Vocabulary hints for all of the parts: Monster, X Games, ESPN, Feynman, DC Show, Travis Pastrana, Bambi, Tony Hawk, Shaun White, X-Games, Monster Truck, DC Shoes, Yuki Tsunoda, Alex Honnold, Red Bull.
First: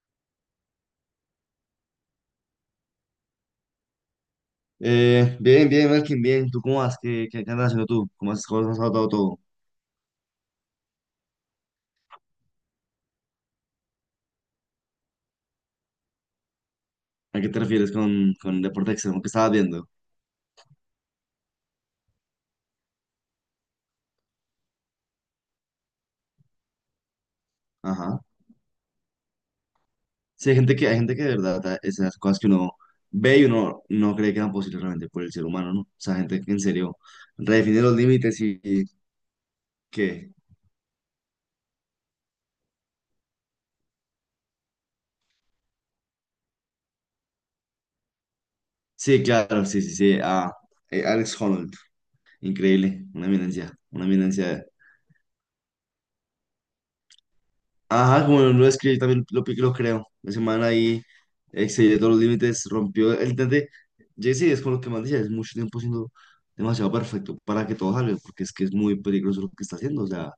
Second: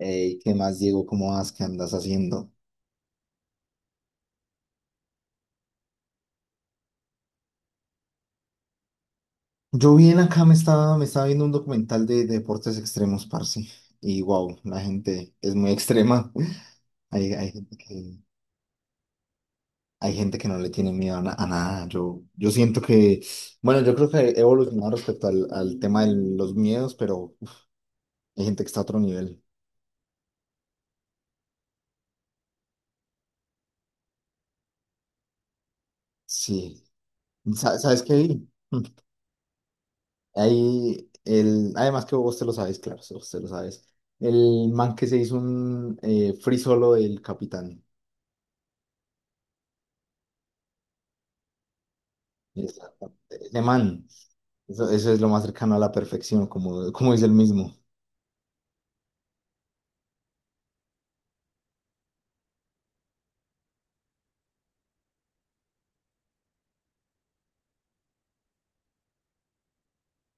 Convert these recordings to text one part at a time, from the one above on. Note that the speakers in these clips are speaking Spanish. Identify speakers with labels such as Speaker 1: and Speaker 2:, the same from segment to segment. Speaker 1: Ey, ¿qué más, Diego? ¿Cómo vas? ¿Qué andas haciendo?
Speaker 2: Bien, bien, Melkin, bien. ¿Tú cómo vas? ¿Qué andas haciendo tú? ¿Cómo has estado todo?
Speaker 1: Yo bien acá me estaba viendo un documental de deportes extremos, parce. Y wow, la gente es muy extrema. Hay,
Speaker 2: ¿A qué
Speaker 1: hay
Speaker 2: te
Speaker 1: gente
Speaker 2: refieres con,
Speaker 1: que,
Speaker 2: con deporte extremo que estabas viendo?
Speaker 1: hay gente que no le tiene miedo a nada. Yo siento que, bueno, yo creo que he evolucionado respecto al tema de los miedos, pero uf,
Speaker 2: Ajá.
Speaker 1: hay gente que está a otro nivel.
Speaker 2: Sí, hay gente que de verdad, esas cosas que uno ve y uno no cree que eran posibles realmente por el ser humano, ¿no? O sea, gente que en
Speaker 1: Sí.
Speaker 2: serio redefine los
Speaker 1: ¿Sabes qué?
Speaker 2: límites
Speaker 1: Vi?
Speaker 2: y que.
Speaker 1: Ahí el, además que vos te lo sabes, claro, vos te lo sabes. El man que se hizo un free solo del capitán.
Speaker 2: Sí, claro, sí, sí, sí. Ah, Alex Honnold, increíble, una
Speaker 1: Exactamente. Ese
Speaker 2: eminencia, una
Speaker 1: man,
Speaker 2: eminencia.
Speaker 1: eso es lo más cercano a la perfección, como dice el mismo.
Speaker 2: Ajá, como lo escribí, yo también lo creo. La semana ahí excedió todos los límites, rompió el intente. Jesse es con lo que más decía, es mucho tiempo siendo demasiado perfecto para que todo salga, porque es que es muy peligroso lo que está haciendo. O sea,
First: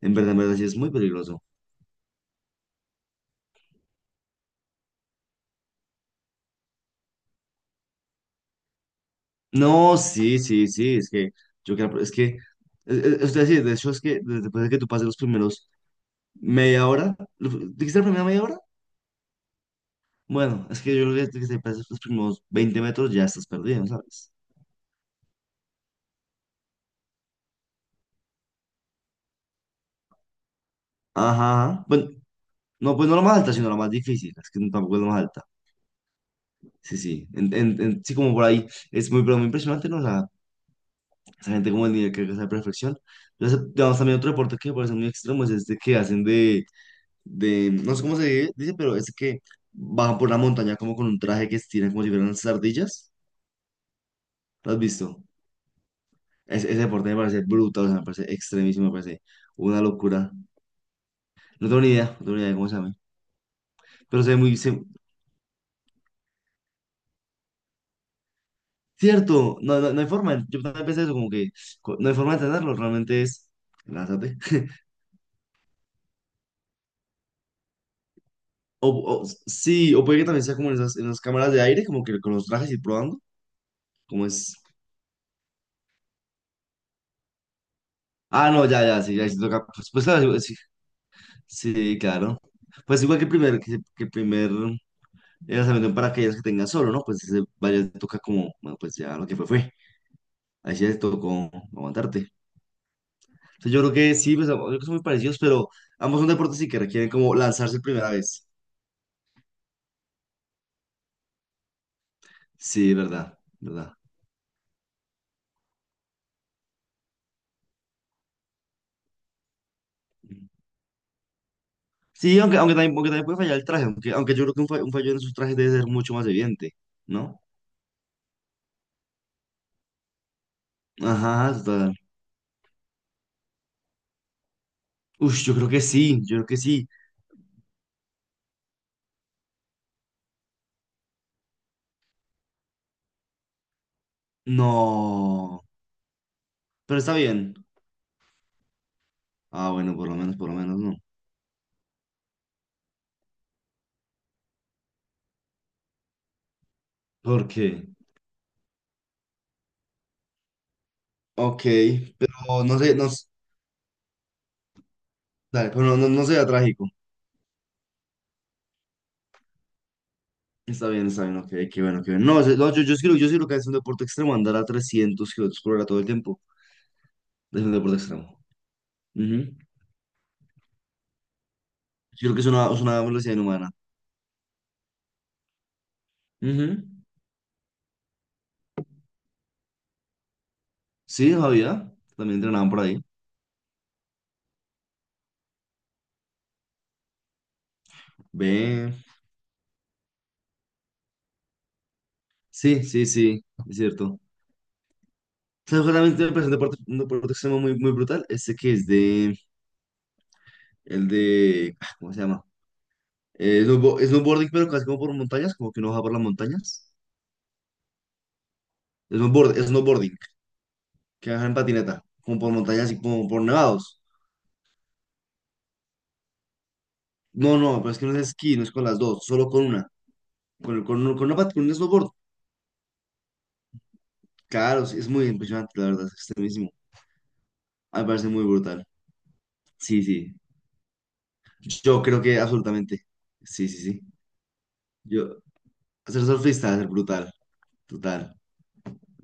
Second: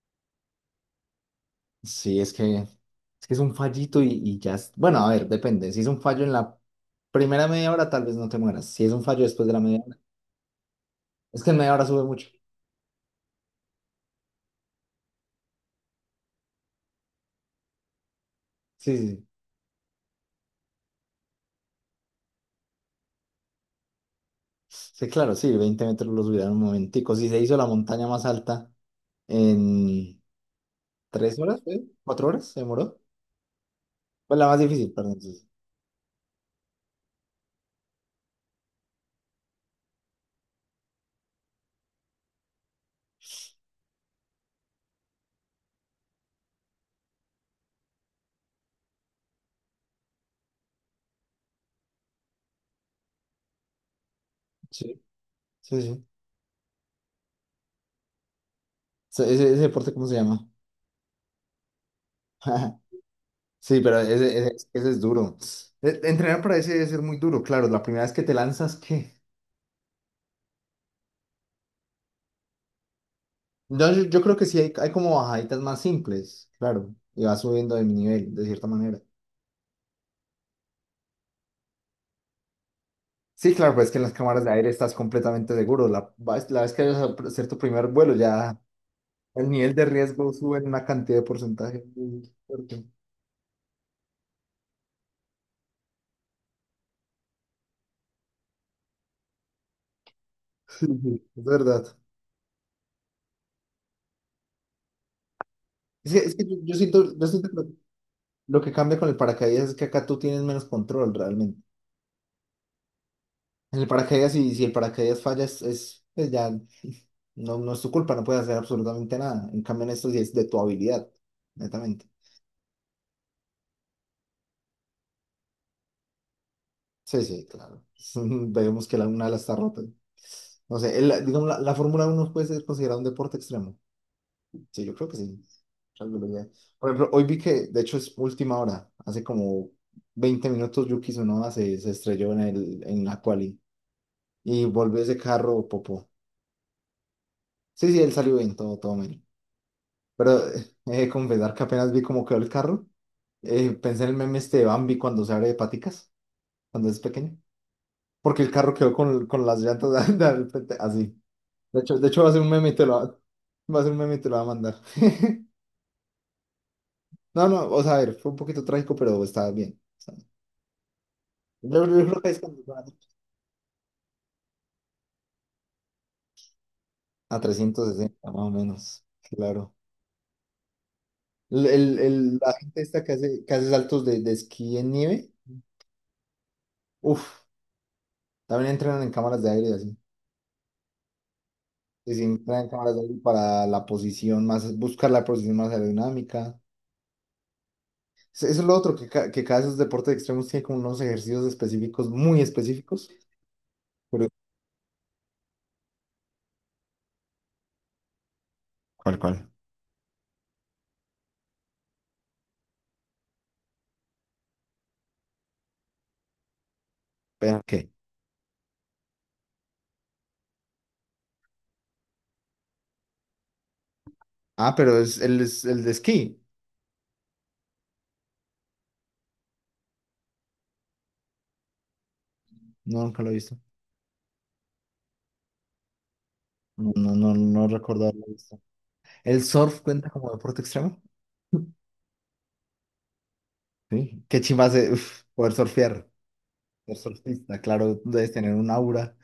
Speaker 2: en verdad, sí es muy peligroso.
Speaker 1: Sí, es que es un fallito y ya. Bueno, a ver, depende. Si es un fallo en la primera media hora, tal vez no te mueras. Si es un fallo después de la media hora,
Speaker 2: No, sí, sí, sí, es que
Speaker 1: es que en media
Speaker 2: yo
Speaker 1: hora
Speaker 2: creo,
Speaker 1: sube mucho.
Speaker 2: es decir, de hecho, es que después de que tú pases los primeros media hora, ¿dijiste la primera media hora?
Speaker 1: Sí, sí, sí.
Speaker 2: Bueno, es que yo creo que desde que te pases los primeros 20 metros ya estás perdido, ¿sabes?
Speaker 1: Sí, claro, sí, 20 metros lo subirán un momentico. Si se hizo la montaña más alta en 3 horas,
Speaker 2: Ajá.
Speaker 1: ¿eh?
Speaker 2: Ajá. Bueno.
Speaker 1: ¿4 horas? ¿Se
Speaker 2: No,
Speaker 1: demoró?
Speaker 2: pues no la más alta, sino la más difícil.
Speaker 1: Pues la
Speaker 2: Es
Speaker 1: más
Speaker 2: que
Speaker 1: difícil,
Speaker 2: tampoco es la más
Speaker 1: perdón.
Speaker 2: alta.
Speaker 1: Sí,
Speaker 2: Sí, sí. Sí, como por ahí. Es muy, pero muy impresionante, ¿no? Esa gente como el nivel que alcanza de perfección. Digamos, también otro deporte que me parece muy extremo es este que hacen no sé cómo se dice, pero es que bajan por una montaña como con un traje que estiran como si fueran unas ardillas. ¿Lo has
Speaker 1: sí,
Speaker 2: visto?
Speaker 1: sí. Sí.
Speaker 2: Ese deporte me parece brutal, o sea, me parece extremísimo, me
Speaker 1: Sí.
Speaker 2: parece
Speaker 1: Ese
Speaker 2: una
Speaker 1: deporte, ¿cómo se
Speaker 2: locura.
Speaker 1: llama?
Speaker 2: No tengo ni idea, no tengo ni idea de cómo se llama.
Speaker 1: Sí, pero ese,
Speaker 2: Pero se ve
Speaker 1: ese-
Speaker 2: muy, se-
Speaker 1: ese es duro. Entrenar para ese debe ser muy duro, claro. La primera vez que te lanzas, ¿qué?
Speaker 2: Cierto, no, no, no hay forma. Yo también pensé eso, como que no hay forma de tenerlo, realmente es.
Speaker 1: No, yo creo
Speaker 2: Lázate.
Speaker 1: que sí hay, hay como bajaditas más simples, claro. Y vas subiendo de nivel, de cierta manera.
Speaker 2: O, sí, o puede que también sea como en esas, en las cámaras de aire, como que con los trajes y probando.
Speaker 1: Sí, claro, pues es que en las
Speaker 2: Como
Speaker 1: cámaras de
Speaker 2: es.
Speaker 1: aire estás completamente seguro. La vez que vayas a hacer tu primer vuelo,
Speaker 2: Ah,
Speaker 1: ya
Speaker 2: no, ya, ya, sí, ya sí
Speaker 1: el
Speaker 2: toca.
Speaker 1: nivel de
Speaker 2: Pues
Speaker 1: riesgo
Speaker 2: claro, sí,
Speaker 1: sube en una cantidad de porcentaje
Speaker 2: sí,
Speaker 1: muy
Speaker 2: claro.
Speaker 1: fuerte.
Speaker 2: Pues igual que el primer, que el primer lanzamiento en paracaídas que tenga solo, ¿no? Pues ese vaya, toca como, bueno, pues ya lo que fue, fue. Ahí sí
Speaker 1: Sí,
Speaker 2: te
Speaker 1: sí, es
Speaker 2: tocó
Speaker 1: verdad.
Speaker 2: aguantarte. Entonces yo creo que sí, pues yo creo que son muy parecidos, pero
Speaker 1: Es que,
Speaker 2: ambos son
Speaker 1: es que yo,
Speaker 2: deportes y
Speaker 1: yo
Speaker 2: que requieren
Speaker 1: siento, yo
Speaker 2: como
Speaker 1: siento que lo,
Speaker 2: lanzarse primera vez.
Speaker 1: lo que cambia con el paracaídas es que acá tú tienes menos control realmente.
Speaker 2: Sí, verdad,
Speaker 1: El
Speaker 2: verdad.
Speaker 1: paracaídas, si el paracaídas falla, es, pues ya, no, no es tu culpa, no puedes hacer absolutamente nada. En cambio, en esto sí es de tu habilidad, netamente.
Speaker 2: Sí, también, aunque también puede fallar el traje, aunque yo creo que un fallo en sus trajes debe ser mucho más evidente,
Speaker 1: Sí,
Speaker 2: ¿no?
Speaker 1: sí, claro. Vemos que la una ala está rota. No sé, digamos,
Speaker 2: Ajá,
Speaker 1: la
Speaker 2: total.
Speaker 1: Fórmula 1 puede ser considerada un deporte extremo. Sí, yo creo que sí.
Speaker 2: Ush, yo creo que
Speaker 1: Tal
Speaker 2: sí,
Speaker 1: vez lo
Speaker 2: yo creo
Speaker 1: sea.
Speaker 2: que sí.
Speaker 1: Por ejemplo, hoy vi que, de hecho, es última hora. Hace como 20 minutos Yuki Tsunoda se estrelló en la quali y volvió ese
Speaker 2: No,
Speaker 1: carro, popó.
Speaker 2: pero está bien.
Speaker 1: Sí, sí, él salió bien, todo, todo.
Speaker 2: Ah, bueno,
Speaker 1: Pero
Speaker 2: por lo menos
Speaker 1: he
Speaker 2: no.
Speaker 1: de confesar que apenas vi cómo quedó el carro. Pensé en el meme este de Bambi cuando se abre de paticas, cuando es pequeño.
Speaker 2: ¿Por qué?
Speaker 1: Porque el carro quedó con las llantas, de al frente, así.
Speaker 2: Ok,
Speaker 1: De hecho va a
Speaker 2: pero
Speaker 1: ser un meme y
Speaker 2: no sé, no,
Speaker 1: va a ser un meme y te lo va a mandar.
Speaker 2: dale, pero no, no, no sea trágico.
Speaker 1: No, no, o sea, a ver, fue un poquito trágico, pero estaba bien. Está bien.
Speaker 2: Está bien, ok, qué
Speaker 1: Yo,
Speaker 2: bueno,
Speaker 1: yo
Speaker 2: qué
Speaker 1: creo que
Speaker 2: bueno.
Speaker 1: es
Speaker 2: No,
Speaker 1: cuando
Speaker 2: no,
Speaker 1: van
Speaker 2: yo sí creo que es un deporte extremo, andar a 300 kilómetros por hora todo el tiempo
Speaker 1: a
Speaker 2: es un deporte
Speaker 1: 360,
Speaker 2: extremo.
Speaker 1: más o menos.
Speaker 2: Ujú.
Speaker 1: Claro. El, el-
Speaker 2: Yo creo
Speaker 1: el-
Speaker 2: que es
Speaker 1: la
Speaker 2: una, es
Speaker 1: gente
Speaker 2: una
Speaker 1: esta que
Speaker 2: velocidad
Speaker 1: hace, que hace
Speaker 2: inhumana.
Speaker 1: saltos de esquí en nieve,
Speaker 2: Ujú.
Speaker 1: uff, también entrenan en cámaras de aire y así.
Speaker 2: Sí, Javier,
Speaker 1: Se
Speaker 2: también
Speaker 1: sientan en
Speaker 2: entrenaban por
Speaker 1: cámaras de
Speaker 2: ahí.
Speaker 1: aire para buscar la posición más aerodinámica. Eso es lo
Speaker 2: Ve.
Speaker 1: otro, que cada de esos deportes extremos tiene como unos ejercicios específicos, muy
Speaker 2: Sí, sí,
Speaker 1: específicos.
Speaker 2: sí, es cierto.
Speaker 1: Pero,
Speaker 2: ¿Sabes cuál también me presenté un deporte extremo muy, muy brutal? Este que es
Speaker 1: ¿Cuál, cuál?
Speaker 2: el de, ah, ¿cómo se llama? Snowboarding, pero casi como por montañas, como que uno baja por las montañas.
Speaker 1: ¿Pero qué?
Speaker 2: Snowboarding, que baja en patineta, como por montañas y como por nevados.
Speaker 1: Ah, pero es el de esquí.
Speaker 2: No, no, pero es que no es esquí, no es con las dos, solo con una. Con un snowboard.
Speaker 1: No, nunca lo he visto.
Speaker 2: Claro, sí, es muy impresionante, la verdad, es extremísimo.
Speaker 1: No, no, no, no
Speaker 2: A mí
Speaker 1: recuerdo
Speaker 2: me
Speaker 1: haberlo
Speaker 2: parece muy
Speaker 1: visto.
Speaker 2: brutal.
Speaker 1: ¿El surf
Speaker 2: Sí,
Speaker 1: cuenta como
Speaker 2: sí.
Speaker 1: deporte extremo?
Speaker 2: Yo creo que absolutamente. Sí, sí, sí.
Speaker 1: Sí. Qué chimba hace, uf,
Speaker 2: Yo,
Speaker 1: poder surfear,
Speaker 2: Ser surfista es
Speaker 1: ser
Speaker 2: brutal,
Speaker 1: surfista, claro, debes
Speaker 2: total.
Speaker 1: tener un aura.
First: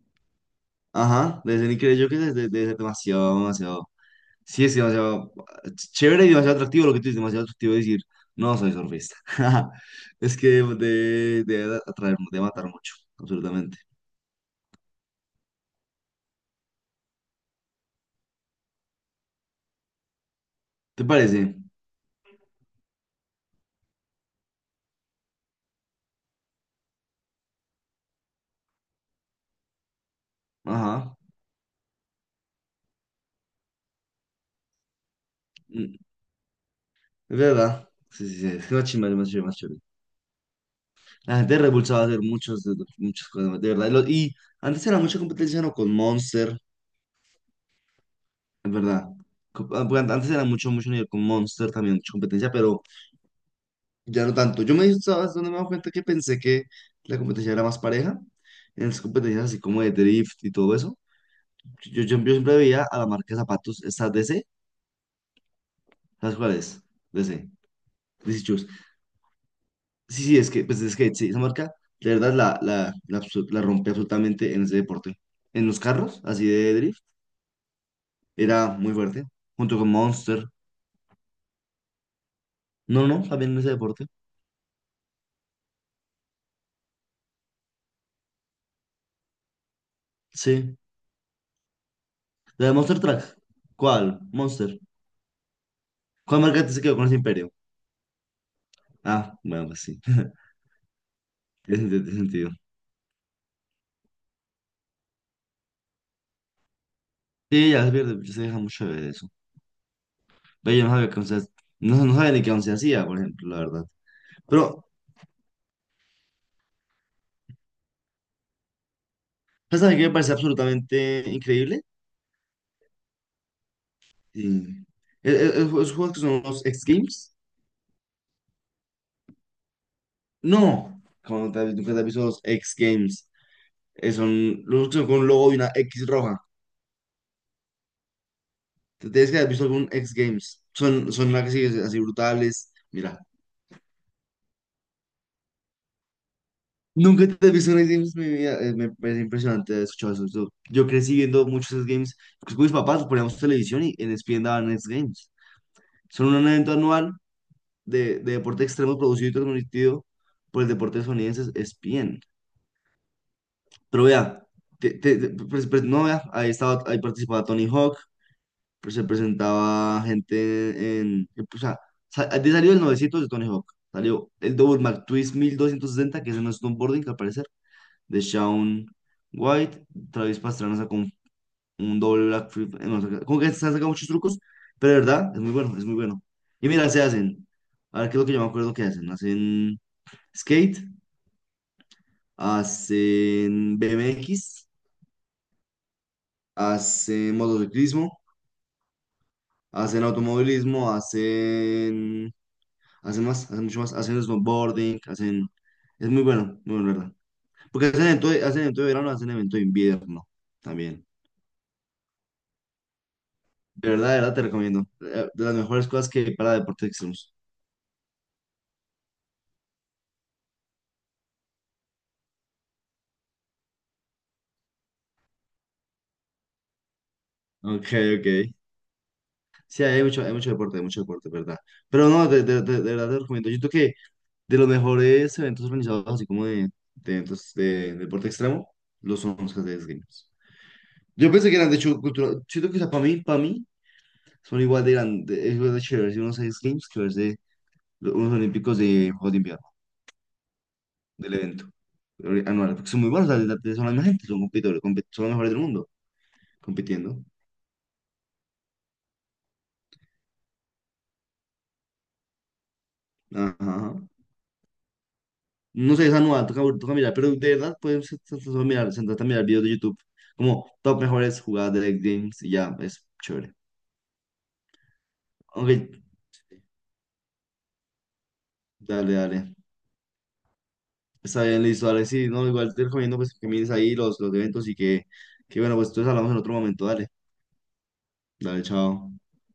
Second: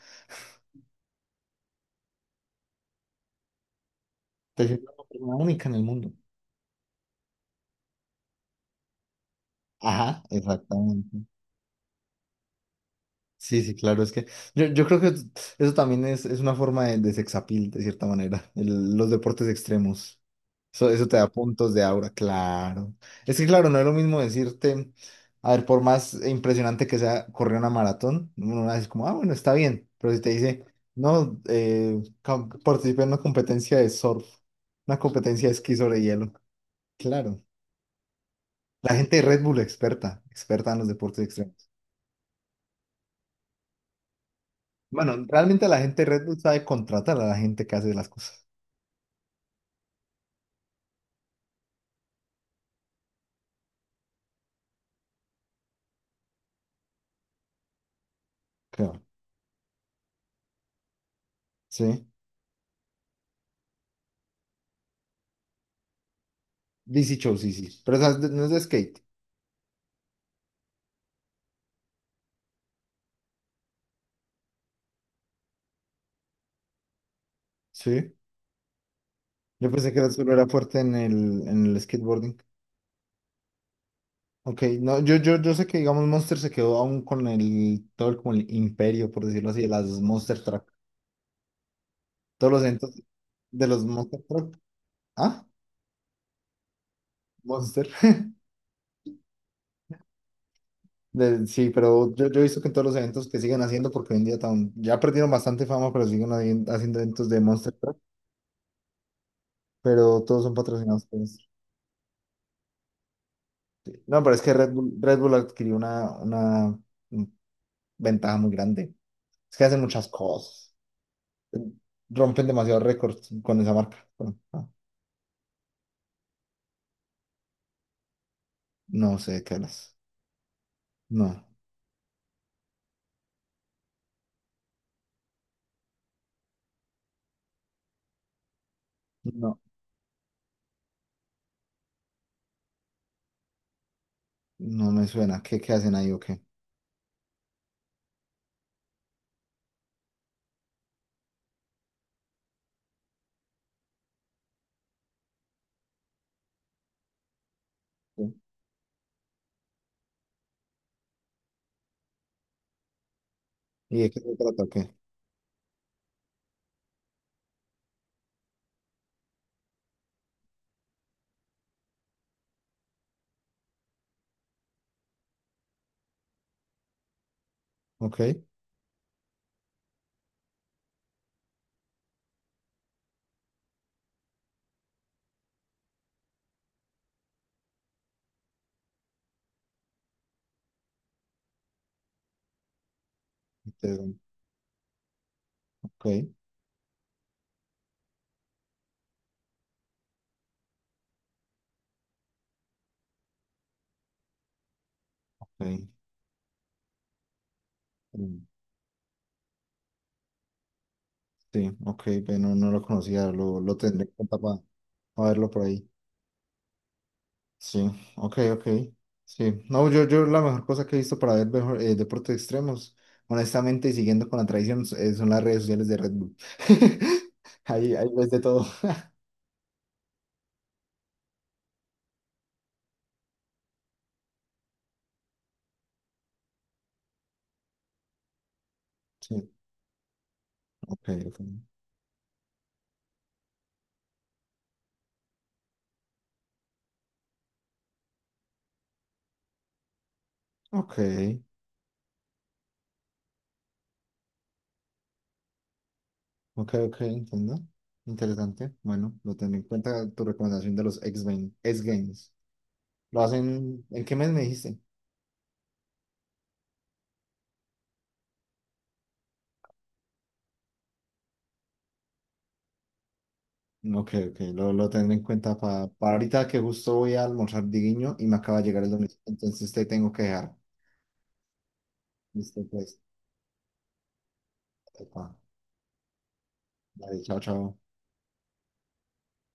Speaker 2: Ajá, desde ni increíble, yo que desde demasiado, demasiado. Sí,
Speaker 1: Te
Speaker 2: es
Speaker 1: sientes una
Speaker 2: demasiado
Speaker 1: persona única en el mundo.
Speaker 2: chévere y demasiado atractivo lo que tú dices, demasiado atractivo decir, no soy surfista.
Speaker 1: Ajá,
Speaker 2: Es que
Speaker 1: exactamente.
Speaker 2: de atraer, de matar mucho,
Speaker 1: Sí, sí,
Speaker 2: absolutamente.
Speaker 1: claro, es que yo creo que eso también es una forma de sexapil, de cierta manera, los deportes extremos. Eso,
Speaker 2: ¿Te
Speaker 1: eso te da
Speaker 2: parece?
Speaker 1: puntos de aura, claro. Es que, claro, no es lo mismo decirte, a ver, por más impresionante que sea correr una maratón, uno dice como, ah, bueno, está bien, pero si te dice,
Speaker 2: Ajá.
Speaker 1: no, participé en una competencia de surf, una competencia de esquí
Speaker 2: Mm.
Speaker 1: sobre hielo,
Speaker 2: Es
Speaker 1: claro.
Speaker 2: verdad. Sí, sí, sí. Es que más
Speaker 1: La
Speaker 2: chimba,
Speaker 1: gente de
Speaker 2: más
Speaker 1: Red
Speaker 2: chévere, más
Speaker 1: Bull
Speaker 2: chévere.
Speaker 1: experta, experta en los deportes
Speaker 2: La gente de
Speaker 1: extremos.
Speaker 2: Red Bull sabe hacer muchos, muchas cosas, de verdad. Y antes era
Speaker 1: Bueno,
Speaker 2: mucha competencia,
Speaker 1: realmente
Speaker 2: ¿no?
Speaker 1: la
Speaker 2: Con
Speaker 1: gente de Red Bull
Speaker 2: Monster.
Speaker 1: sabe contratar a la gente que hace las cosas.
Speaker 2: Es verdad. Ah, porque antes era mucho, mucho nivel con Monster, también mucha competencia, pero ya no tanto. ¿Sabes dónde me he dado cuenta? Que pensé que la competencia era más pareja. En
Speaker 1: Creo.
Speaker 2: las competencias así como de drift y todo eso. Yo, yo,
Speaker 1: Sí.
Speaker 2: yo siempre veía a la marca de zapatos, esta DC, ¿sabes cuál es?
Speaker 1: DC Show,
Speaker 2: DC,
Speaker 1: sí, sí. Pero esa es
Speaker 2: DC
Speaker 1: no es de
Speaker 2: Shoes.
Speaker 1: skate.
Speaker 2: Sí, sí, es que, pues es que sí, esa marca, de verdad, la rompe absolutamente en ese deporte. En los carros, así de drift,
Speaker 1: Sí.
Speaker 2: era muy fuerte.
Speaker 1: Yo
Speaker 2: Junto con
Speaker 1: pensé que era solo
Speaker 2: Monster.
Speaker 1: era fuerte en el skateboarding.
Speaker 2: No, no, también en ese deporte.
Speaker 1: Ok, no, yo sé que, digamos, Monster se quedó aún con el, todo el, como el imperio, por decirlo así, de las Monster Truck.
Speaker 2: Sí.
Speaker 1: Todos los
Speaker 2: ¿La de Monster
Speaker 1: eventos
Speaker 2: Truck?
Speaker 1: de los
Speaker 2: ¿Cuál?
Speaker 1: Monster Truck.
Speaker 2: Monster.
Speaker 1: Ah,
Speaker 2: ¿Cuál marca se quedó con ese imperio?
Speaker 1: Monster.
Speaker 2: Ah, bueno, pues sí.
Speaker 1: Sí,
Speaker 2: Tiene sentido.
Speaker 1: pero
Speaker 2: Tiene
Speaker 1: yo he
Speaker 2: sentido.
Speaker 1: visto que en todos los eventos que siguen haciendo, porque hoy en día, ya perdieron bastante fama, pero siguen haciendo eventos de
Speaker 2: Sí,
Speaker 1: Monster
Speaker 2: ya se
Speaker 1: Truck.
Speaker 2: pierde, se deja mucho de eso.
Speaker 1: Pero todos son
Speaker 2: Pero yo no
Speaker 1: patrocinados
Speaker 2: sabía
Speaker 1: por
Speaker 2: que once,
Speaker 1: Monster.
Speaker 2: no, no sabía ni qué once hacía, por ejemplo, la verdad.
Speaker 1: No, pero es que Red
Speaker 2: Pero,
Speaker 1: Bull, Red Bull adquirió una ventaja muy grande. Es que hacen
Speaker 2: ¿sabes a mí qué
Speaker 1: muchas
Speaker 2: me parece
Speaker 1: cosas.
Speaker 2: absolutamente increíble?
Speaker 1: Rompen demasiados récords con esa marca. Bueno, ah.
Speaker 2: Sí. Esos juegos que son los X Games.
Speaker 1: No sé de qué hablas.
Speaker 2: No,
Speaker 1: No,
Speaker 2: como te, nunca te has visto los X Games. Son los que son con un logo y una X roja. Te tienes que haber
Speaker 1: no,
Speaker 2: visto algún X Games. Son las que así, así brutales. Mira.
Speaker 1: no me suena. ¿Qué hacen ahí o qué?
Speaker 2: Nunca te has visto unos games en mi vida. Me parece impresionante escuchar eso. Yo crecí viendo muchos de esos games. Pues con mis papás nos poníamos televisión y en ESPN daban esos games. Son un evento anual de
Speaker 1: Sí.
Speaker 2: deporte extremo producido y transmitido por el deporte estadounidense ESPN.
Speaker 1: ¿Y
Speaker 2: Pero
Speaker 1: de qué se
Speaker 2: vea,
Speaker 1: trata o qué?
Speaker 2: pues, no vea, ahí estaba, ahí participaba Tony Hawk, pues se presentaba gente pues, o sea, de salió el 900 de Tony Hawk. Salió el Double McTwist 1260 que es en snowboarding, al parecer.
Speaker 1: Ok,
Speaker 2: De Shaun White. Travis Pastrana sacó un doble Black Flip. No, como que se han sacado muchos trucos, pero de verdad es muy bueno, es muy bueno. Y mira, se hacen. A ver qué es lo que yo me acuerdo que hacen. Hacen skate, hacen
Speaker 1: interesante.
Speaker 2: BMX,
Speaker 1: Ok,
Speaker 2: hacen motociclismo, hacen automovilismo, hacen. Hacen más, hacen mucho más, hacen snowboarding, hacen.
Speaker 1: ok.
Speaker 2: Es muy bueno, muy bueno, la ¿verdad? Porque
Speaker 1: Mm.
Speaker 2: hacen evento de verano, hacen evento de invierno también.
Speaker 1: Sí, ok, pero no, no lo conocía, lo tendré en
Speaker 2: De verdad
Speaker 1: cuenta
Speaker 2: te
Speaker 1: para
Speaker 2: recomiendo. De
Speaker 1: verlo
Speaker 2: las
Speaker 1: por
Speaker 2: mejores
Speaker 1: ahí.
Speaker 2: cosas que hay para deportes extremos.
Speaker 1: Sí, ok, ok. Sí, no, yo la mejor cosa que he visto para ver mejor, deportes extremos, honestamente, y siguiendo con la tradición, son las redes sociales de Red Bull.
Speaker 2: Ok,
Speaker 1: Ahí ves de
Speaker 2: ok.
Speaker 1: todo.
Speaker 2: Sí, hay mucho deporte, ¿verdad? Pero no, de verdad te recomiendo. Yo creo que de los mejores eventos organizados, así como de, eventos de, deporte extremo, los son
Speaker 1: Sí,
Speaker 2: los que se Games.
Speaker 1: ok,
Speaker 2: Yo
Speaker 1: ok.
Speaker 2: pensé que eran, de hecho, cultural. Siento que, o sea, para mí, son igual de grandes, es igual de chéveres unos X Games que verse unos Olímpicos de Juegos de Invierno,
Speaker 1: Ok,
Speaker 2: del evento anual, porque son muy buenos, o sea, son la misma gente, son competidores, son los mejores del mundo,
Speaker 1: ok, ok,
Speaker 2: compitiendo.
Speaker 1: entiendo. Interesante. Bueno, lo tendré en cuenta tu recomendación de los X-Games. X-Games. ¿Lo hacen
Speaker 2: Ajá.
Speaker 1: en qué mes me dijiste?
Speaker 2: No sé, esa nueva, toca, toca mirar, pero de verdad, puedes sentarte a mirar videos de YouTube, como top mejores jugadas de League Games y ya, es chévere.
Speaker 1: Ok, ok, lo tendré en cuenta
Speaker 2: Ok,
Speaker 1: para ahorita que justo voy a almorzar diguiño y me acaba de llegar el
Speaker 2: dale,
Speaker 1: domicilio,
Speaker 2: dale.
Speaker 1: entonces te tengo que dejar.
Speaker 2: Está bien, listo, dale, sí, no,
Speaker 1: Listo,
Speaker 2: igual te
Speaker 1: pues.
Speaker 2: recomiendo pues que mires ahí los eventos y que,
Speaker 1: Epa,
Speaker 2: que bueno, pues entonces hablamos en otro momento, dale,
Speaker 1: dale, chao, chao.
Speaker 2: dale, chao.